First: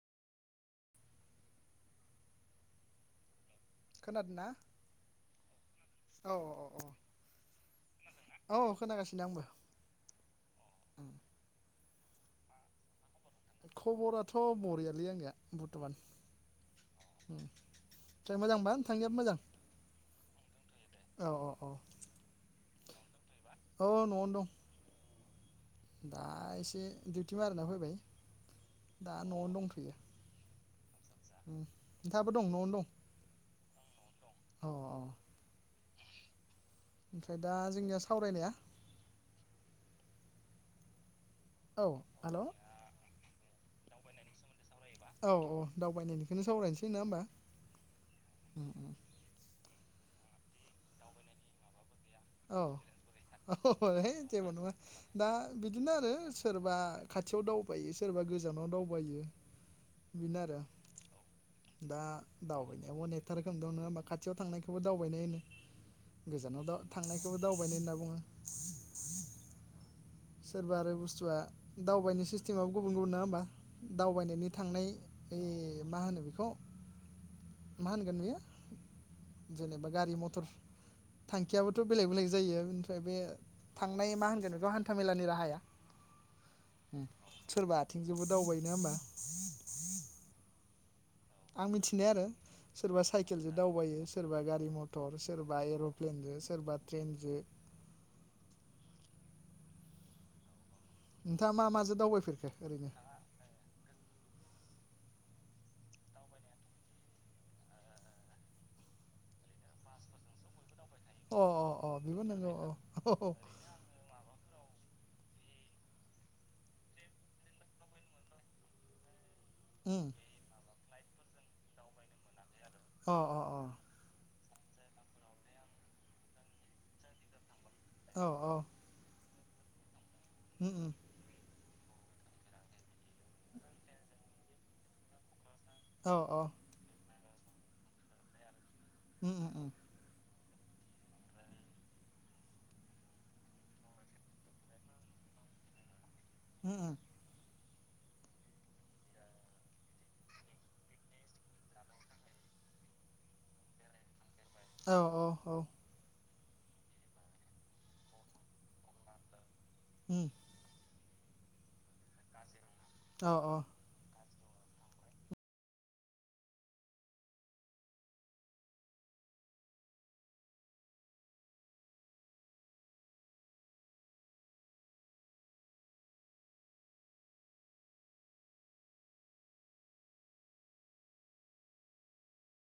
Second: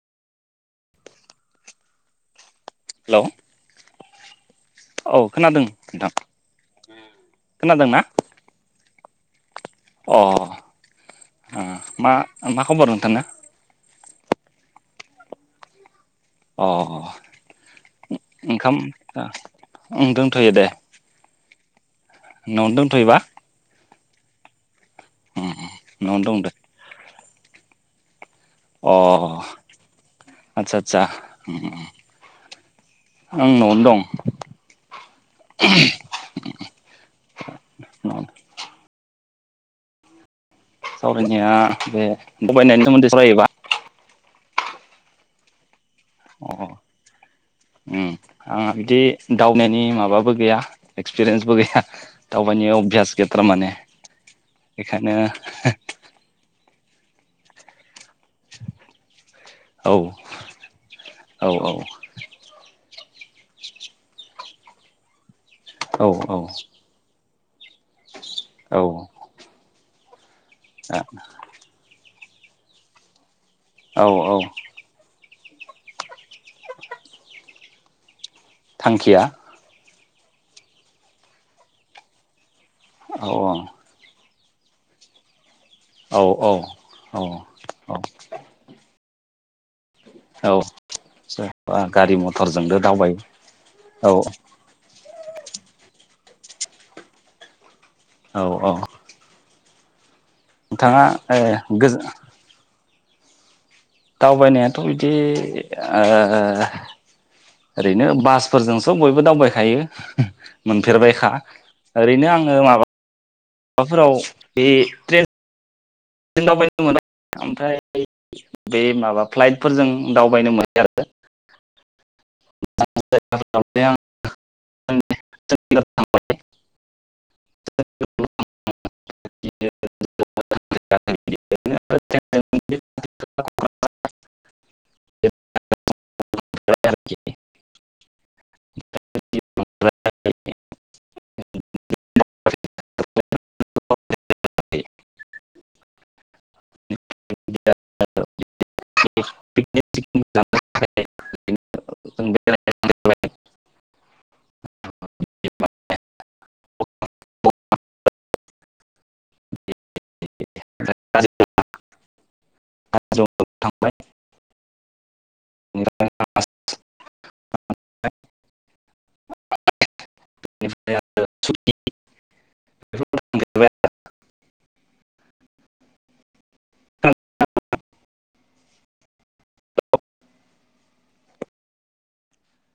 Hello खोनादों ना औ खोनादों नोंथां औ खोनादों ना औ औ [unintelligible] अ उम मा मा खबर नोंथांना। खबराथ बरियालै आंनिया बरथमान अ मोजांबा ओंखाम नोंथांनियाबो मोजां दोनथयो दे औ औ औ नआवनो दोनथयोबा? औ नआवनो दं। न'आवनो दा दं दे एसे दिडउटि मारिना फैबाय अ दा न'आवनो दंथ'यो आदसा आदसा ओम नोंथाङाबो दं न'आवनो दं आं नआव दं औ औ [inaudible] ओमफ्राय दा जोंनिया दं सावरायनाया सावरायनाया औ बे हेल' दंफां गायनायनि सोमोन्दै सावरायोबा। औ औ दावबायनायनिखौनो अ सावरायनोसै नङा होमबा उम आंहा बिदि दावनायनि माबाबो गैया एक्सपिरियेन्सबो गैया। औ दावबायनि अभ्यास गैथारा माने औ है जेबो नङा बेखायनो दा बिदिनो आरो सोरबा खाथियाव दावबायो सोरबा गोजानाव दावबायो औ बेनो आरो औ औ दा दावहैनाया अनेकथा रोखोम दं नङा होमबा खाथियाव थांनाय बेखौबो दावबायनाय होनो। औ औ गोजानाव [inaudible] दावबायनाय औ होनना बुङो। सोरबा आरो बुस्थुआ दावबायनाय सि सिथिमाबबो गुबुन गुबुन ना होमबा। औ औ दावबायनायनि थांनाय ओइ मा होनो बेखौ [unintelligible] मा होनगोन बियो थांखिया जेनेबा गारि म थांखियाबोथ बेलेग बेलेग जायो। बेनिफ्राय बे औ थांनाय मा होनो जेनेबा हान्थाामेलानि राहाया औ औ सोरबा औ आथिंजोंबो दावबाय नङा होमबा? औ। आं मिथिनाय गारि आरो मथरजोंनो सोरबा दावबायो साइकेलजों दावबायो औ सोरबा गारि मथर सोरबा एर फेनजो सोरबा ट्रेनजो औ औ। नोंथाङा ओ नोंथाङा मा गोजो माजों दावबायफेरखो ओरैनो? दावबायनायाथ इदि ओ ओरैनो बासफोरजों स बयबो दावबायखायो। मोनफेरबायखा अ अ बेबो ओरैनो नंगौ आङो औ माबा औ माबाफोराव बेे ट्रे दावबायनो [unintelligible] ओमफ्राय बे माबा फ्लाइटफोरजों उम दावबायनो मोन [unintelligible] अ अ अ [unintelligible] आं [unintelligible] औ औ उम [unintelligible] [unintelligible] औ औ [inaudible] आरो [inaudible] [unintelligible] औ औ औ [unintelligible] उम औ औ [unintelligible] [unintelligible]